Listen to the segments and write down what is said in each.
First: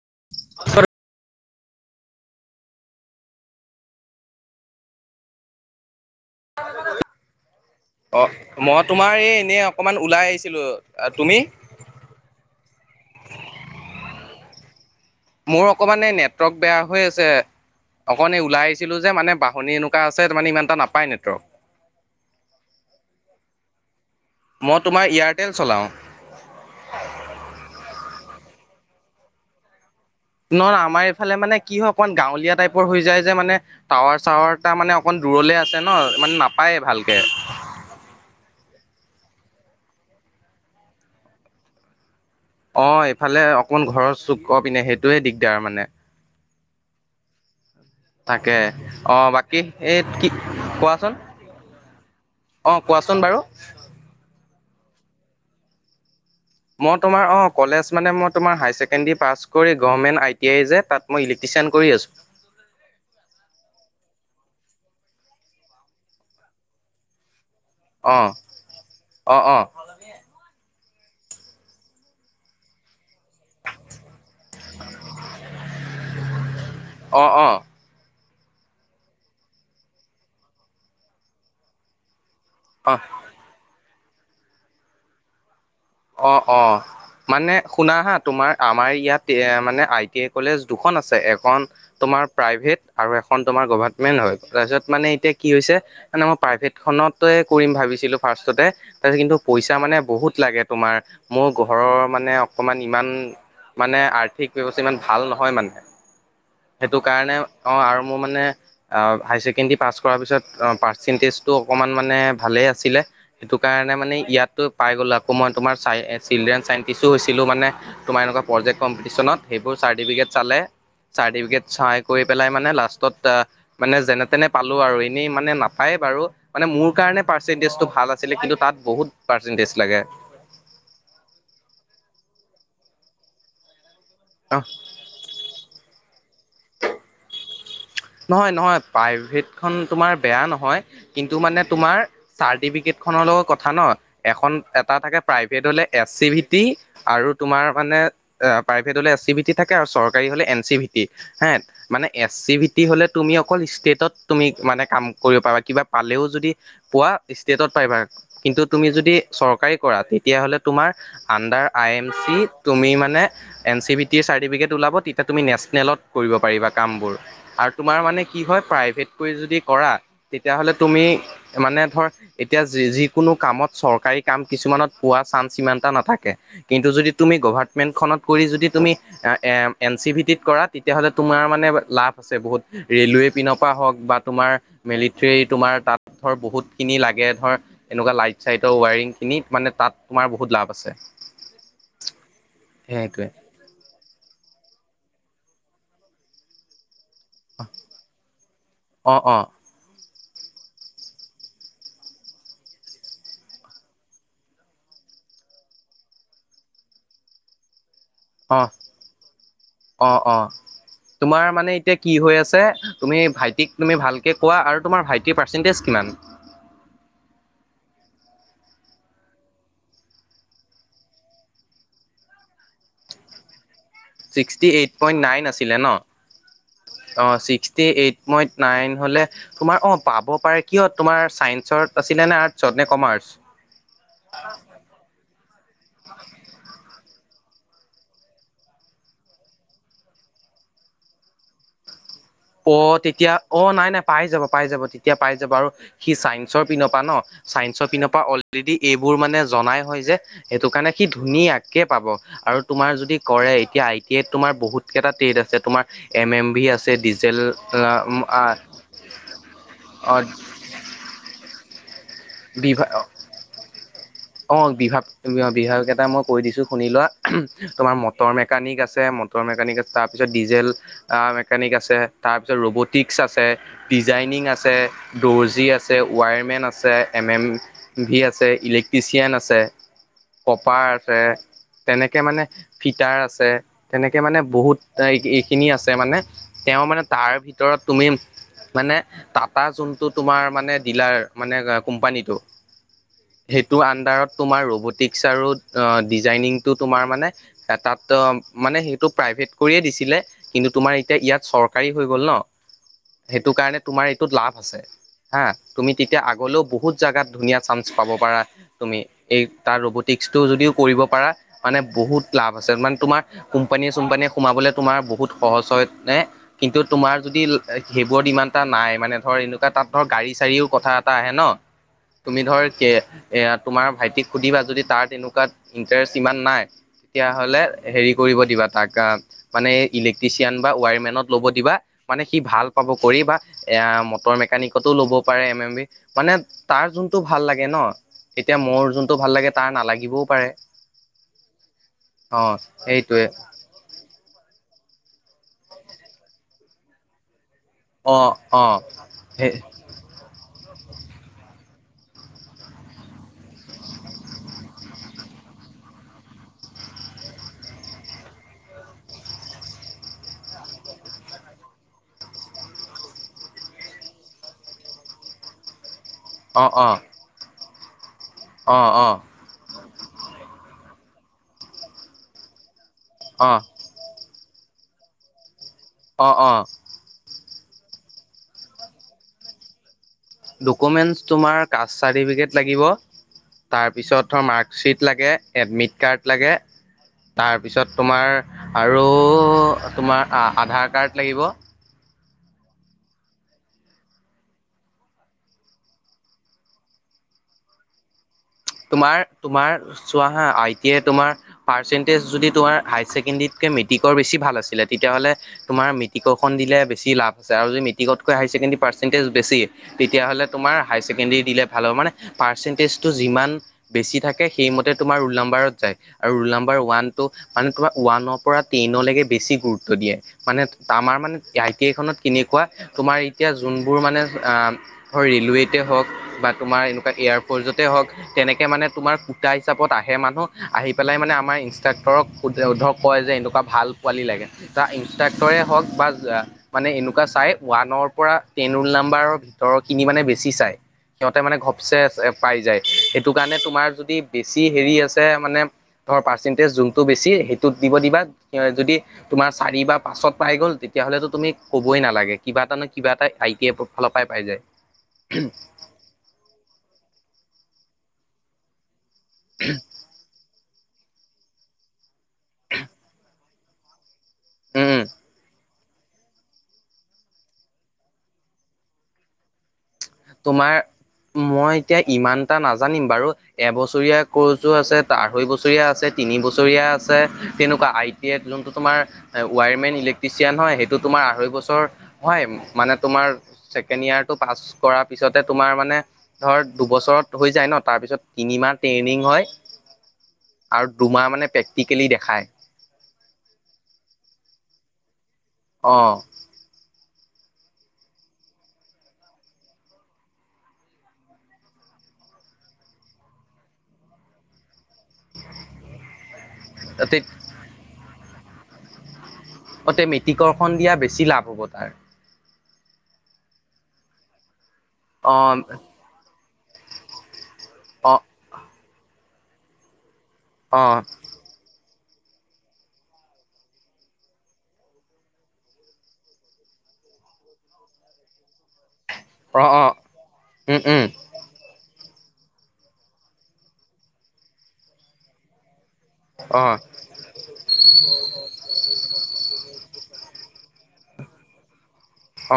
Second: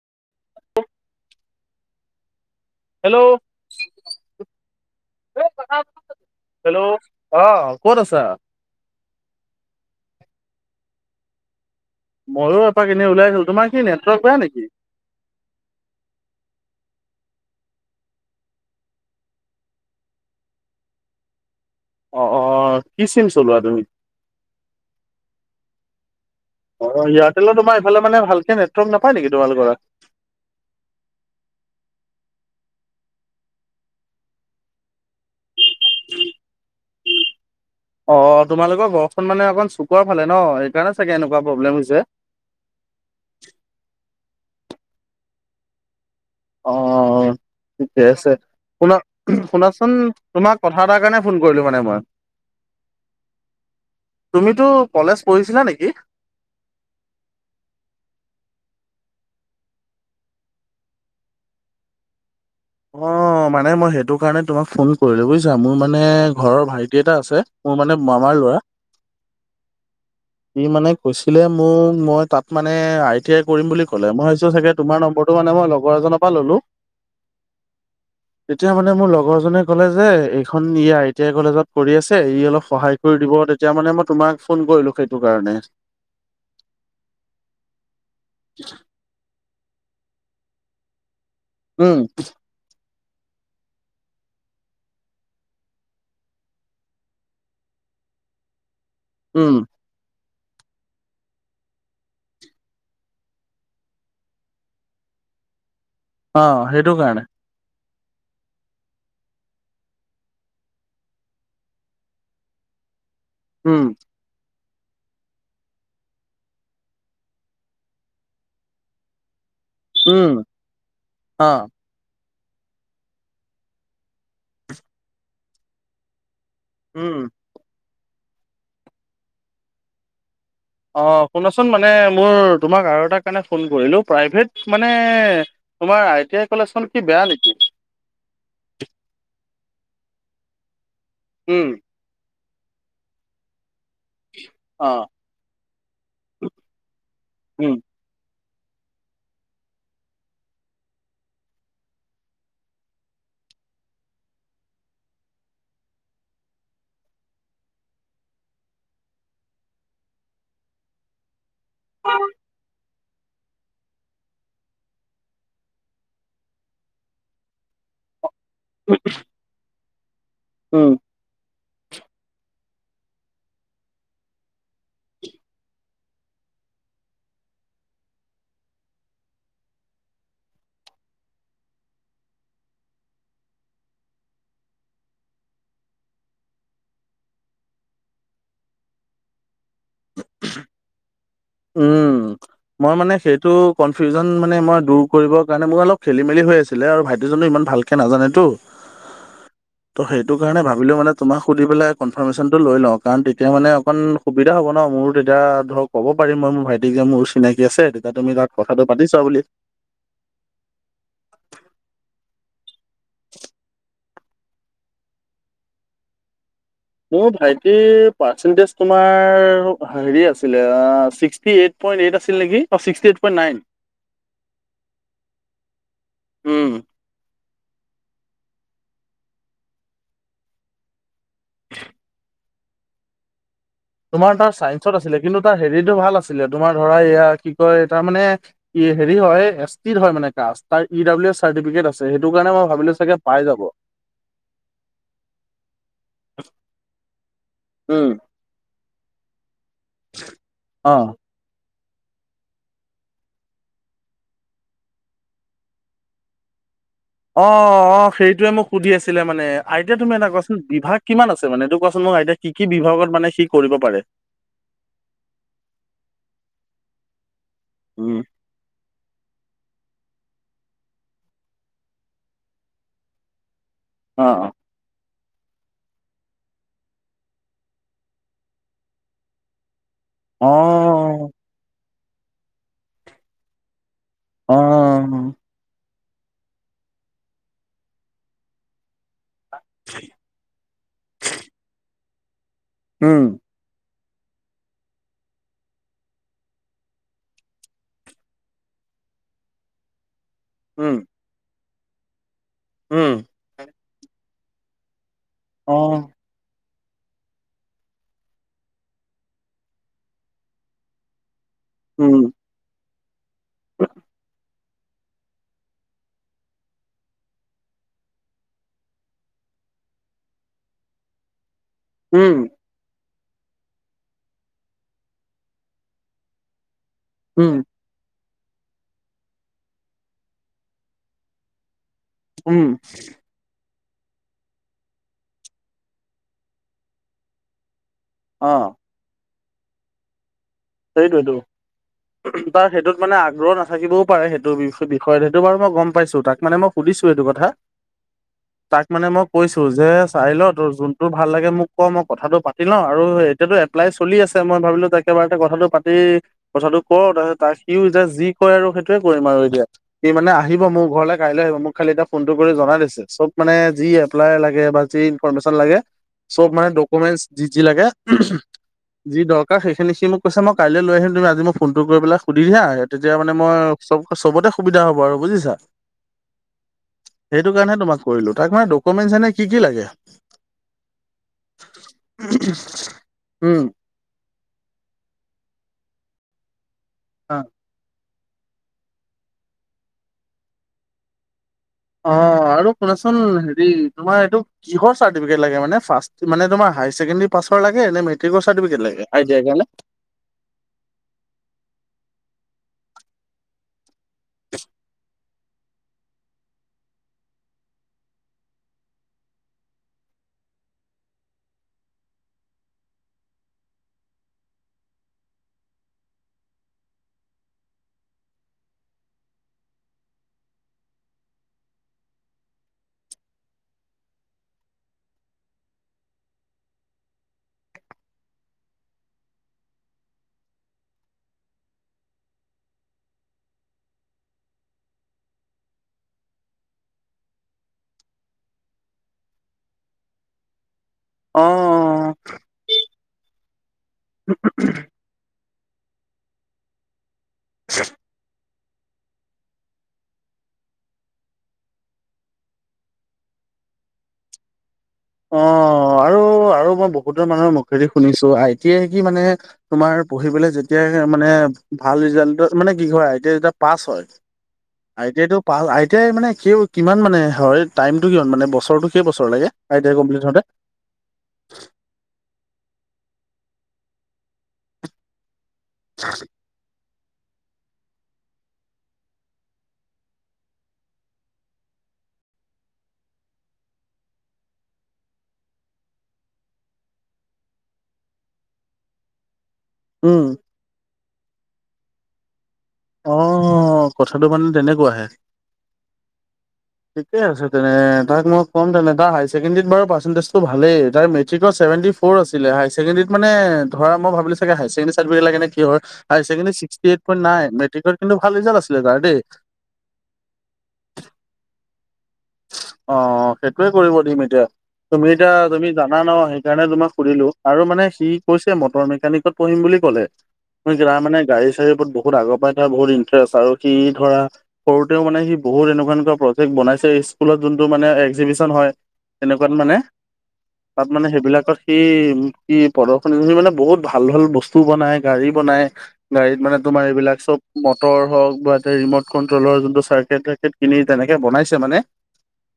[unintelligible] Hello hello অ ক'ত আছা অ মই তোমাৰ এই এনে অকমান ওলাই আহিছ ছিলো তুমি? ময়ো এপাক এনে ওলাই আছিলো তোমাৰ কি নেটৱৰ্ক বেয়া নেকি? মোৰ অকমান এই নেটৱৰ্ক বেয়া হৈ আছে। অকণ এই ওলাই আহিছিলো যে মানে বাহনি এনেকুৱা আছে মানে ইমান এটা নাপায় নেটৰ্ক। অ, অ কি চিম চলোৱা তুমি? মই তোমাৰ এয়াৰটেল চলাও। অ এয়াৰটেলৰ তোমাৰ এইফালে মানে ভালকে নে নাপায় নেকি তোমালোকৰ ৰা নহয় আমাৰ এইফালে মানে কি হয় অকমান গাঁৱলীয়া টাইপৰ হৈ যায় যে মানে, টাৱাৰ চাৱাৰ তামানে অকণ দূৰলৈ আছে ন, মানে নাপায়েই ভালকে। অ তোমালোকৰ ঘৰখন মানে অকণ চুকৰ ফালে ন, সেইকাৰণে চাগে এনেকুৱা প্ৰব্লেম হৈছে। অ এইফালে অকমান ঘৰৰ চুকৰ পিনে সেইটোয়ে দিগদাৰ মানে। অ ঠিকে আছে তাকে শুনা অ' বাকী শুনাচোন, এই কি তোমাক কথা এটাৰ কোৱাচোন কাৰণে ফোন কৰিলো মানে মই। অ কোৱাচোন বাৰু। তুমিতো কলেজ পঢ়িছিলা নেকি? মই তোমাৰ অ কলেজ মানে মই তোমাৰ হায়াৰ ছেকেণ্ডাৰী পাছ কৰি, গভাৰ্মেণ্ট আই -টি -আই যে তাত মই ইলেকটি চেণ্ড কৰি আছোঁ। অ মানে মই সেইটো কাৰণে তোমাক ফোন কৰিলো বুজিছা, মোৰ মানে ঘৰৰ ভাইটি এটা আছে। মোৰ মানে অ মামাৰ লৰা, অ অ সি মানে কৈছিলে মোক, মই তাত মানে আই- টি -আই কৰিম বুলি ক'লে, মই চাগে তোমাৰ নম্বৰটো মানে মই লগৰ এজনৰ পৰা ললো। অ তেতিয়া মানে মোৰ লগৰ জনে ক'লে যে, এইখন ই আই- টি- আই কলেজত কৰি আছে। সি অলপ অ অ সহায় কৰি দিব তেতিয়া মানে মই তোমাক ফোন কৰিলো সেইটো কাৰণে। অ অ মানে শুনা হা, তোমাৰ আমাৰ ইয়াত এ মানে আই -টি -আই কলেজ দুখন আছে, এখন উম তোমাৰ প্ৰাইভেট আৰু এখন তোমাৰ গভমেন্ট হয়, তাৰপিছত মানে এতিয়া কি হৈছে মানে মই প্ৰাইভেট খনতে কৰিম ভাবি ছিলো ফাষ্টতে তাতে কিন্তু উম পইচা মানে বহুত লাগে। তোমাৰ, মোৰ ঘৰৰ মানে অকণমান ইমান মানে আৰ্থিক ব্যৱস্থা ইমান ভাল নহয় মানে, সেইটো কাৰণে অ, আৰু মোৰ মানে অ হাই ছেকেণ্ডেৰী পাছ কৰাৰ পিছত অ পাৰ্চেন্টেজটো অকণমান মানে ভালেই আছিলে সেইটো উম কাৰণে মানে ইয়াতো পাই গলো আ ক মই তোমাৰ চাই -চিলড্ৰেন চাইণ্টিষ্ট হৈছিলো মানে তোমাৰ এনেকুৱা প্ৰজেক্ট কম্পিটিচনত। সেইবোৰ চাৰ্টিফিকেট উম চালে, অ চাৰ্টিফিকেট চাই কৰি পেলাই মানে লাষ্টত মানে যেনে -তেনে পালো আৰু এনেই মানে নাপায় বাৰু মানে মোৰ উম কাৰণে পাৰ্চেন্টেজটো ভাল আছিলে, কিন্তু তাত বহুত পাৰ্চেন্টেজ লাগে। অ শুনাচোন, মানে মোৰ তোমাক আৰু এটাৰ কাৰণে ফোন কৰিলো অ প্ৰাইভেট মানে, তোমাৰ আই টি আই কলেজখন কি বেয়া নেকি? নহয় -নহয়, প্ৰাইভেটখন তোমাৰ বেয়া নহয় কিন্তু মানে উম তোমাৰ চাৰ্টিফিকেটখনৰ লগত কথা ন? এখন অ এটা থাকে প্ৰাইভেট হলে এছ চি ভি টি আৰু তোমাৰ উম মানে প্ৰাইভেট হ'লে এছ চি ভি টি থাকে, আৰু চৰকাৰী হ'লে এন চি ভী টি হে, মানে এছ চি ভি টি হ'লে তুমি অকল ষ্টেটত তুমি মানে কাম কৰিব পাৰা কিবা পালেও যদি পোৱা ষ্টেটত পাৰিবা। কিন্তু তুমি যদি চৰকাৰী কৰা তেতিয়াহলে তোমাৰ আণ্ডাৰ আই এম চি, তুমি মা নে এন চি ভী টিয়ে চাৰ্টিফিকেট ওলাব, তেতিয়া তুমি নেচনেলত কৰিব পাৰিবা কামবোৰ আৰু তোমাৰ মানে কি হয় প্ৰাইভেট কৰি যদি কৰা, তেতিয়াহলে উম তুমি মানে ধৰ, এতিয়া যিকোনো কামত চৰকাৰী কাম কিছুমানত পোৱা চান্স ইমান এটা নাথাকে। কিন্তু যদি তুমি গভাৰটমেন্ট খনত কৰি যদি তুমি এন চি ভি টিত কৰা তেতিয়াহ'লে তোমাৰ মানে লাভ আছে বহুত, ৰেলৱে পিনৰ পৰা হওক বা তোমাৰ মিলিটৰী তোমাৰ তাত ধৰ, বহুত খিনি লাগে এই ধৰা, এনেকুৱা লাইট চাইটৰ ৱায়ৰিং কিনি মানে তাত তোমাৰ বহুত লাভ আছে। উম, মই মানে সেইটোৱে সেইটো কনফিউজন মানে মই দূৰ কৰিবৰ কাৰণে মোৰ অলপ খেলি মেলি হৈ আছিলে আৰু ভাইট জনে ইমান ভালকে নাজানেতো, অ', অ', ত' সেই সটো কাৰণে ভাবিলো মানে তোমাক সুধি পেলাই কনফাৰ্মেশ্যনটো লৈ লওঁ কাৰণ তেতিয়া মানে অকণ সুবিধা হ'ব ন মোৰো তে এতিয়া ধৰক ক'ব পাৰিম মই মোৰ ভাইটিক যে মোৰ চিনাকি আছে তেতিয়া তুমি তাত অ', কথাটো পাতিছা বুলি। অ', অ', তোমাৰ মানে এতিয়া কি হৈ আছ ছে তুমি ভাইটিক তুমি ভালকে কোৱা আৰু তোমাৰ ভাইটিৰ পাৰ্চেণ্টেজ কিমান? মোৰ ভাইটিৰ পাৰ্চেন্টেজ তোমাৰ হেৰি আছিলে আহ ছিক্সটী এইট। পইণ্ট এইট আছিল নেকি, অহ, sixty eight point nine. Sixty eight point nine আছিলে ন, উম। অ', ছিক্স টী এইট মই নাইন হ'লে তোমাৰ, অ', পাব পাৰে কিয় তোমাৰ ছায়ন্সত আছিলে নে আৰ্ট চত নে কমাৰ্চ? তোমাৰ তাৰ চাইন্সত আছিলে কিন্তু তাৰ হেৰিটো ভাল আছিলে তোমাৰ ধৰা এয়া কি কয় তাৰ মানে ই হেৰি হয়, এছ টিৰ হয় মানে কাষ্ট তাৰ ই ডাব্লিউ এছ চাৰ্টিফিকেট আছ অ', তেতিয়া, অ', নাই, নাই পাই যাব পাই যাব তেতিয়া পাই যাব আৰু সি চাইন্সৰ পিনৰপা ন? চাইন্সৰ পিনৰ উম। পৰা অলৰেডি এইবোৰ মানে জনায়ে হয় যে সেইটো কাৰণে সি অ', ধুনীয়া কে পাব, আৰু তোমাৰ যদি কৰে এতিয়া আই টি আইত তোমাৰ বহুত কেইটা ট্ৰেড আছে তোমাৰ এম এম ভ আছে অ', অ', ডিজেল সেইটোৱে মোক সুধি আছিলে মানে, আই টি আই তুমি অ' এটা কোৱাচোন বিভাগ কিমান আছে মানে এইটো কোৱা [unintelligible] কি কি বিভা বিভাগত মানে সি কৰিব পাৰে? অ', বিভাগ-বিভাগ কেইটা মই কৈ দিছো শুনি লোৱা। তোমাৰ উম। মটৰ মেকানিক আছে, মটৰ মেকানিক আছ তাৰপিছত ডিজেল আহ মেকানিক আছে তাৰপিছত ৰবটিকছ আছে। ডিজাইনিং অ', আছে। দ'ৰ্জী আছে ৱায়াৰমেন আছে এম এম ভি আছে ইলেক্ট্ৰিচিয়ান আছে। কপাৰ আছে অ', তেনেকে মানে ফিটাৰ আছে। তেনেকে মানে বহুত অ', এইখিনি আছে। মানে তেওঁ মানে তাৰ ভিতৰত তুমি মানে টাটা যোনটো তোমাৰ মানে ডিলাৰ মানে কোম্পানীটো। উম সেইটো আণ্ডাৰত তোমাৰ ৰ'বটিকছ আৰু ডিজাইনিংটো তোমাৰ মানে তাত মানে সেইটো প্ৰাইভেট কৰিয়ে দিছিলে। কিন্তু উম, তোমাৰ এতিয়া ইয়াত চৰকাৰী হৈ গ'ল উম। ন সেইটো কাৰণে তোমাৰ এইটোত লাভ আছে। হা তুমি অ', তেতিয়া আগলেও বহুত জাগাত ধুনীয়া চান্স পাব পাৰা। তুমি এই তাৰ ৰবটিকস টো যদিও কৰিব পাৰা মানে উম, বহুত লাভ আছে মানে তোমাৰ কোম্পানীয়ে চোম্পানীয়ে সোমাবলে তোমাৰ বহুত সহজ হয় নে কিন্তু তোমাৰ যদি সেইবোৰ ডিমাণ্ড এটা নাই মানে ধৰ এনেকুৱা তাত ধৰ গাড়ী চাৰীও কথা এটা আহে ন তুমি উম, ধৰ কে এয়া তোমাৰ ভাইটিক সুধিবা যদি তাৰ তেনেকুৱা ইণ্টাৰেষ্ট ইমান নাই উম, তেতিয়াহ'লে হেৰি কৰিব দিবা তাক অ মানে ইলেক্ট্ৰিচিয়ান বা ৱায়াৰমেনত ল'ব দিবা। মানে সি উম, ভাল পাব কৰি বা এয়া মটৰ মেকানিকতো ল'ব পাৰে এম এম বি মানে তাৰ যোনতটো ভাল লাগে ন এতিয়া অ', মোৰ যোনটো ভাল লাগে তাৰ নালাগিবও পাৰে। সেইটোৱেটো অ তাৰ সেইটোত মানে সেইটোৱে আগ্ৰহ নাথাকিবও পাৰে সেইটোৰ বিষয়ে বিষয়ত সেইটো বাৰু মই গম পাইছো তাক মানে মই সুধিছো এইটো কথা। অ অ তাক মানে মই সেই কৈছো যে চাইলত যোনটো ভাল লাগে মোক ক মই কথাটো পাতি লওঁ আৰু এতিয়াতো এপ্লাই চলি আছে মই ভাবিলো তাক এবাৰ কথাটো পাতি কথাটো ক তাৰপিছত তাক সিও এতিয়া যি কয় আৰু সেইটোয়ে কৰিম আৰু এতিয়া সি মানে আহিব মোৰ ঘৰলে কাইলৈ আহিব মোক খালি এতিয়া ফোনতটো কৰি জাই দিছে চব মানে যি এপ্লাই লাগে যি ইনফৰ্ম লাগে চব অ মানে অ ডকুমেন্টচ যি যি লাগে অ যি অ দৰকাৰ সেইখিনি সি মোক কৈছে মই কাইলৈ লৈ আহিম তুমি আজি মোক ফোনটো কৰি পেলাই সুধি দিয়া তেতিয়া মানে অ মই চবতে সুবিধা হ'ব আৰু বুজিছা? অঁ অঁ সেইটো কাৰণে তোমাক কৰিলো তাক মানে ডকুমেণ্টছ এনে কি কি লাগে? ডকুমেণ্টছ তোমাৰ কাষ্ট চাৰ্টিফিকেট লাগিব উম তাৰপিছত ধৰ মাৰ্কশ্বিট লাগে এডমিট কাৰ্ড লাগে তাৰপিছত তোমাৰ আৰু তোমাৰ আধাৰ কাৰ্ড লাগিব। অ আৰু শুনাচোন হেৰি তোমাৰ এইটো কিহৰ চাৰ্টিফিকেট লাগে মানে মানে তোমাৰ হাইৰ ছেকেণ্ডী পাছত লাগে নে মেত তোমাৰ তোমাৰ চোৱা হা আই টি তোমাৰ পাৰ্চেন্টেজ যদি তোমাৰ হাই ছেকেণ্ডেৰীতকে মেট্ৰিকৰ বেছি ভাল আছিলে তেতিয়াহ'লে তোমাৰ মেট্ৰিকৰখন দিলে বেছি লাভ আছে। আৰু যে মেটিকতৈ হাই ছেকেণ্ডাৰীৰ পাৰ্চেটেজ বেছি তেতিয়াহ'লে তোমাৰ হাই ছেকেণ্ডাৰীৰ দিলে ভাল হব, মানে পাৰ্চেণ্টেজটো যিমান বেছি থাকে সেইমতে তোমাৰ ৰুল নম্বাৰত যায় আৰু ৰুল নম্বাৰ ওৱানটো মানে তোমাৰ ওৱানৰ পৰা টেনলৈকে বেছি গুৰুত্ব দিয়ে, মানে আমাৰ মানে আই টি আই খনত কেনেকুৱা তোমাৰ এতিয়া যোনবোৰ মানে হয় ৰে'লৱেতে হওক বা তোমাৰ এনেকুৱা এয়াৰপ'ৰ্টছতে হওক তেনেকে মানে তোমাৰ কুটা হিচাপত আহে মানুহ আহি পেলাই মানে আমাৰ ইনষ্ট্ৰাক্টৰক ধৰক কয় যে এনেকুৱা ভাল পোৱালি লাগে, টা ইনষ্ট্ৰক্তৰে হওক বা মানে এনেকুৱা চাই ওৱানৰ পৰা এ ৰোল নাম্বাৰৰ ভিতৰৰ খিনি মানে বেছি চাই। সিহঁতে অ মানে ঘপচে পাই যায়, সেইটো কাৰণে তোমাৰ যদি বেছি হেৰি আছে মানে ধৰ পাৰ্চেন্টেজ যোনটো বেছি সেইটোত দিব দিবা, যদি তোমাৰ চাৰি বা পাচত পাই গ'ল তেতিয়াহ'লেতো তুমি ক'বই নালাগে কিবা এটা ন কিবা এটা আইটিৰ ফালৰ পৰাই পাই যায়। অ' আৰু-আৰু মই বহুতৰ মানুহৰ মুখেদি শুনিছোঁ আই টি আই কি মানে তোমাৰ পঢ়িবলৈ এতিয়াই মানে ভাল ৰিজাল্টত মানে কি হয় আই টি আই যেতিয়া পাছ হয় উম আই টি আইটো পাছ আই টি আই মানে কি কিমান মানে হয় টাইমটো কিমান মানে বছৰটো কেই বছৰ লাগে? আই টি আই কমপ্লিট হওঁতে তোমাৰ মই এতিয়া ইমান এটা নাজানিম বাৰু এবছৰীয়া কৰ্চো আছে, আঢ়ৈ বছৰীয়া আছে, তিনি বছৰীয়া আছে। আছে তেনেকুৱা আই টি এড যোনটো তোমাৰ ৱায়াৰমেন ইলেক্ট্ৰিচিয়ান হয়, সেইটো তোমাৰ আঢ়ৈ বছৰ মই মানে তোমাৰ ছেকেণ্ড ইয়াৰ টো পাছ কৰা পিছতে তোমাৰ মানে ধৰ দুবছৰত হৈ যায় ন, তাৰপিছত তিনিমাহ ট্ৰেইনিং হয়। উম' আৰু দুমাহ মানে প্ৰেক্টিকেলি দেখায়। অ'হ কথাটো মানে তেনেকুৱাহে। অ' ঠিকে আছে তেনে তাক মই ক'ম তেনে তাৰ হাই ছেকেণ্ডেৰীত বাৰু পাৰ্চেন্টেজ টো ভালেই, তাৰ মেট্ৰিকৰ ছেভেটি ফ'ৰ আছিলে, হাই ছেকেণ্ডেৰীত মানে ধৰা মই ভাবিলোঁ চাগে হাই ছেকেণ্ডেৰীত এড ভিয়েৰ লাগে নে কি হয়? হাই ছেকেণ্ডৰিত ছিক্স পিয়েৰদ টো‌ তাতে নাই, মেট্ৰিকত কিন্তু ভাল ৰিজাল্ট আছিলে তাৰ। অতে মেটিককৰ্ষণ দিয়া বেছি লাভ হ'ব তাৰ। অ' সেইটোৱে কৰিব দিম এতিয়া, তুমি এতিয়া অ তুমি জানা ন সি সেই কাৰণে তোমাক সুধিলোঁ আৰু মানে সি অ কৈছে মটৰ মেকানিকত পঢ়িম বুলি ক'লে। নহয় অ কিবা মানে গাড়ীচাৰীৰ ওপৰত বহ বহুত আগৰ পৰাাই তাৰ বহুত ইন্টাৰেষ্ট আৰু সি ধৰা সৰুতেও মানে সি বহুত এনেকুৱা- এনেকুৱা প্ৰজেক্ট বনাইছে স্কুলত যোনটো মানে একজিবিচন হয় তেনেকুৱাত অ মানে অ উম তাত উম মানে সেইবিলাকত সি, কি প্ৰদৰ্শনী কৰি মানে বহুত ভাল ভাল বস্তু বনাই গাড়ী বনাই, গাড়ীত মানে অ তোম এইবাক চব মটৰ হওক বা ৰিমট কন্ট্ৰলৰ যোনটো চাৰ্কেট তাৰকেত কিনি তেনে, বনাইছে মানে,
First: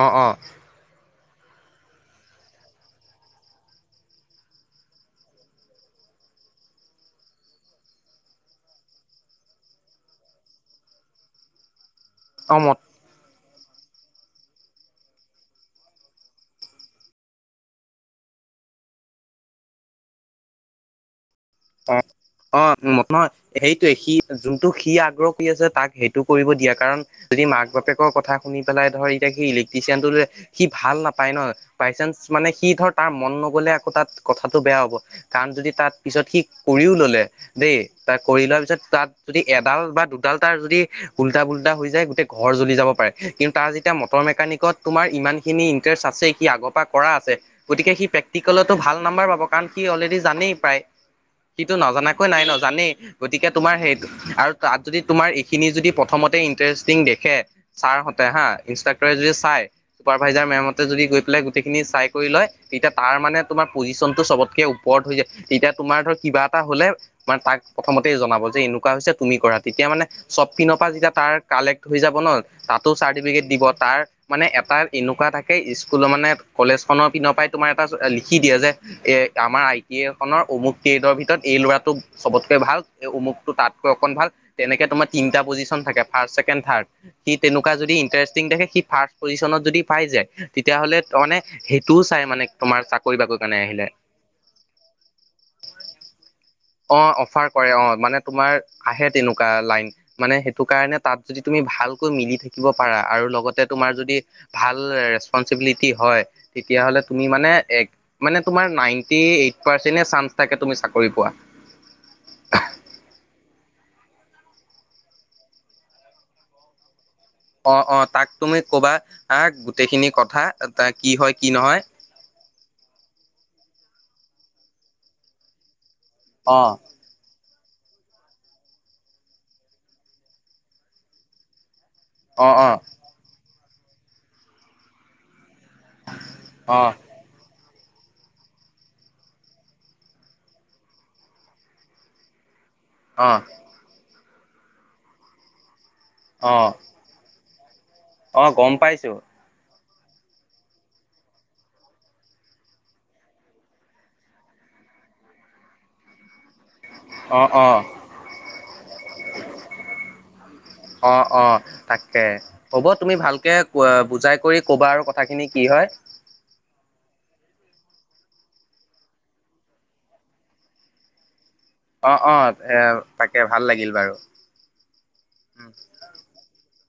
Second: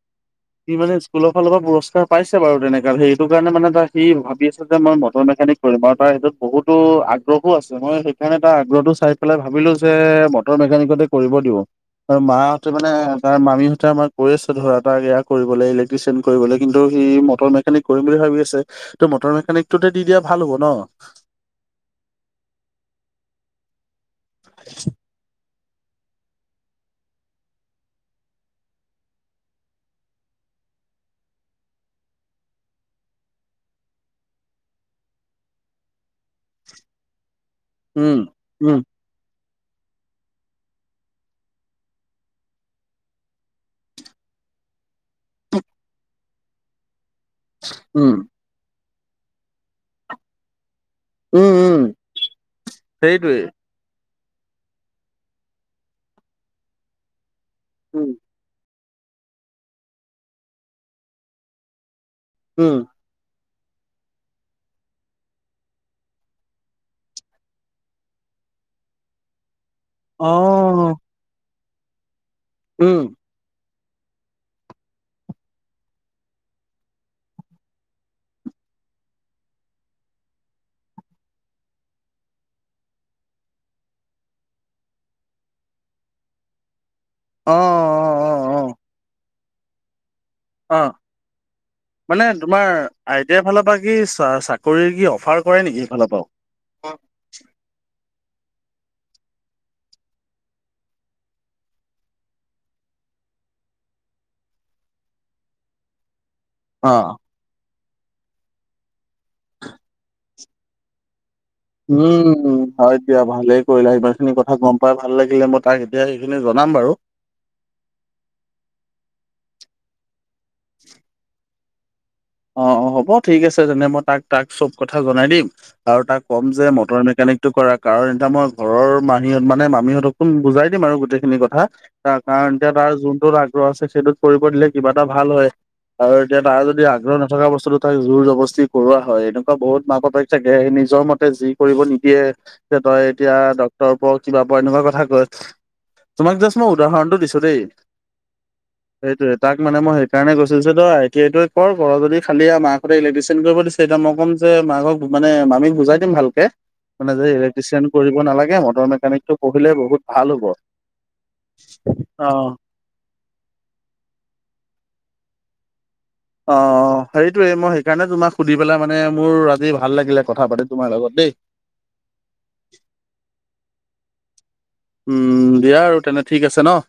অঁ অঁ সি মানে স্কুলৰ ফালৰ পৰা পুৰসকাৰ পাইছে বাৰু তেনেকুৱে সেইটো কাৰণে মানে ত সি ভাবি আছে যে মই মটৰ মেকোনিক কৰিম আৰু তাৰ সটোত বহুতো আগ্ৰহো আছে মই সেইকাৰণে তাৰ আগ্ৰহতটো চাই পেলাই ভাবিলো যে মটৰ মেকানিকেল, তে কৰিব দিব এ অ মাহঁতে মই মানে তাৰ মামীহতে আমাৰ কৈ আছ ধৰা তাক এয়া কৰিবলে ইলেক্ট্ৰিচিয়ান কৰিবলে কিন্তু সি মটৰ মেকানিক কৰিম বুলি ভাবি আছে ত' মটৰ মেকানিকটোতে দি দিয়া ভাল হ'ব ন'? অ', অ', নহয় সেইটোয়ে সি যোনটো সি আগ্ৰহ হৈ আছে তাক সেইটো কৰিব দিয়া কাৰণ যদি মাক- বাপেকৰ কথা শুনি পেলাই ধৰ এতিয়া সি ইলেক্ট্ৰিচিয়ান টো ল'লে সি ভাল নাপায় ন' বাই চান্স মানে সি ধৰ তাৰ মন নগলে আকৌ তাত কথাটো বেয়া হ'ব কাৰণ যদি তাত পিছত সি কৰিও ল'লে দেই [unintelligible] উম কৰি লোৱাৰ উম পিছত তাত যদি এডাল বা দুডাল তাৰ যদি উল্টা পোল্টা হৈ যায় গোটেই ঘৰ জ্বলি যাব পাৰে কিন্তু তাৰ যেতিয়া মটৰ মেকান, কত তোমাৰ ইমানখিনি ইণ্টাৰেষ্ট আছে সি আগৰ পৰা, কৰা আছে গতিকে সি উম প্ৰেক্টিকেলতো ভাল নাম্বাৰ পাব কাৰণ সি অলৰেডি জানেই প্ৰায়। উম সিটো উম নজনাকৈ নাই ন জানেই সেইটোৱে গতিক তোমাৰে সেই, আৰু তাত যদি তোমাৰ এইখিনি যদি প্ৰথমতে ইন্টাৰেষ্টিং দেখে, উম ছাৰহতে হা ইনষ্ট্ৰাক্টৰে যদি চাই চুপাৰভাইজাৰ মেমতে যদি গৈ পেলাই গোটেইখিনি চাই, কৈ লয় উম তেতিয়া তাৰ মানে তোমাৰ পজিচন টো চবতকে ওপৰত হৈ যায় তেতিয়া তোমাৰ ধৰ কিবা এটা হলে মানে তাক প্ৰথমতে জনাব যে এনেকুৱা হৈছে তুমি কৰা তেতিয়া মানে অ চবপিনৰ পৰা যেতিয়া তাৰ কালেক্ট হৈ যাব ন' তাতো উম চাৰ্টিফিকেট দিব তাৰ মানে এটাৰ এনেকুৱা থাকে স্কুলৰ মানে কলেজখনৰ পিনৰ পৰাই তোমাৰ এটা লিখি দিয়ে যে এ আমাৰ আই টি এ খনৰ অমুক ফিল্ডৰ ভিতৰত এই ল'ৰাটো চবতকৈ ভাল এই অমুক টো তাতকৈ অকন ভাল তেনেকে তোমাক তিনিটা পজিচন থাকে ফাৰ্ষ্ট, ছেকেণ্ড, থাৰ্ড সি অ অ তেনেকুৱা যদি ইণ্টাৰেষ্টিং অ দে সি অ ফাৰ্ষ্ট পজিচনত যদি পাই যায় অ তেতিয়াহলে ত' মানে সেইটোও চাই মানে তোমাৰ আই চাকৰি টি আই বাকৰি কাৰণে ফালৰ পৰা আহিলে। কি চাকৰি কি অফাৰ কৰে নেকি এইফালৰ পৰাও? অ, অফাৰ কৰে অ, মানে তোমাৰ আহে তেনেকুৱা লাইন মানে সেইটো কাৰণে তাত যদি তুমি ভালকৈ মিলি থাকিব পাৰা আৰু লগতে তোমাৰ যদি ভাল ৰেচপঞ্চিবিলিটি হয় অ তেতিয়লে তুমি মানে এক মানে তোমাৰ নাইনটি এইট পাৰ্চেনে চাঞ্চ তাকে তুমি চাকৰি পোৱা। উম, হয় দিয়া ভালে কৰিলা ইমান খিনি কথা গম পাই ভাল লাগিলে মই তাক এতিয়া সেইখিনি জনা নাম বাৰু। অ', অ', তাক তুমি ক'বা আহ, গোটেইখিনি কথা এ তে কি হয় কি নহয়। অ', অ', হ'ব ঠিক আছে তেনে মই তাক-তাক চব কথা জনাই দিম। আৰু তাক ক'ম অ যে মটৰ এনেকে-এনেক টো কৰা কাৰণ এতিয়া মই ঘৰৰ মানিহত মানে মামিহঁতকো বুজাই দিম আৰু গোটেইখিনি কথা। তা অ কাৰণ অ এতিয়া তাৰ যোনটোত আগ্ৰহ আছে সেইটোত কৰিব দিলে কিবা এটা ভাল হয়। আৰু এতিয়া তাৰ অ যদি আ থকা বস্তুটো তাক জোৰ জবৰ্তি কৰোৱা হয় এনেকুৱা বহুত মাক - বাপেক থাকে সি নিজৰ মতে যি কৰিব নিদিয়ে যে তই অ এতিয়া ডক্তৰৰ ওপৰ কিবা পৰা এনেকুৱা কথা কয়। তোমাক অ জাষ্ট মই উদাহৰণটো দিছোঁ দেই, অ গম পাইছো সেইটোৱে তাক মানে মই সেইকাৰণে কৈছোঁ যে, তই আ টি আই টোৱে কৰ। কৰ যদি খালি আৰু মাকহঁতে ইলেক্ট্ৰিচিয়ান কৰিব দিছে, এতিয়া মই কম যে, মাকক মানে মামীক বুজাই দিম ভালকে। মানে যে, অ অ ইলেক্ট্ৰিচিয়ান কৰিব নালাগে মটৰ মেকানিকটো পঢ়িলে বহুত ভাল হ'ব। অ', অ', তাকে, হ'ব তুমি ভালকে [unintelligible] বুজাই কৰি ক'বা আৰু কথাখিনি কি হয়। অ', অ', সেইটোয়ে মই সেইকাৰণে তোমাক সুধি পেলাই মানে মোৰ আজি ভাল লাগিলে কথা পাতি তোমাৰ লগত দেই। অ', অ', এ তাকে ভাল লাগিল বাৰু। উম, দিয়া আৰু তেনে ঠিক আছে ন'।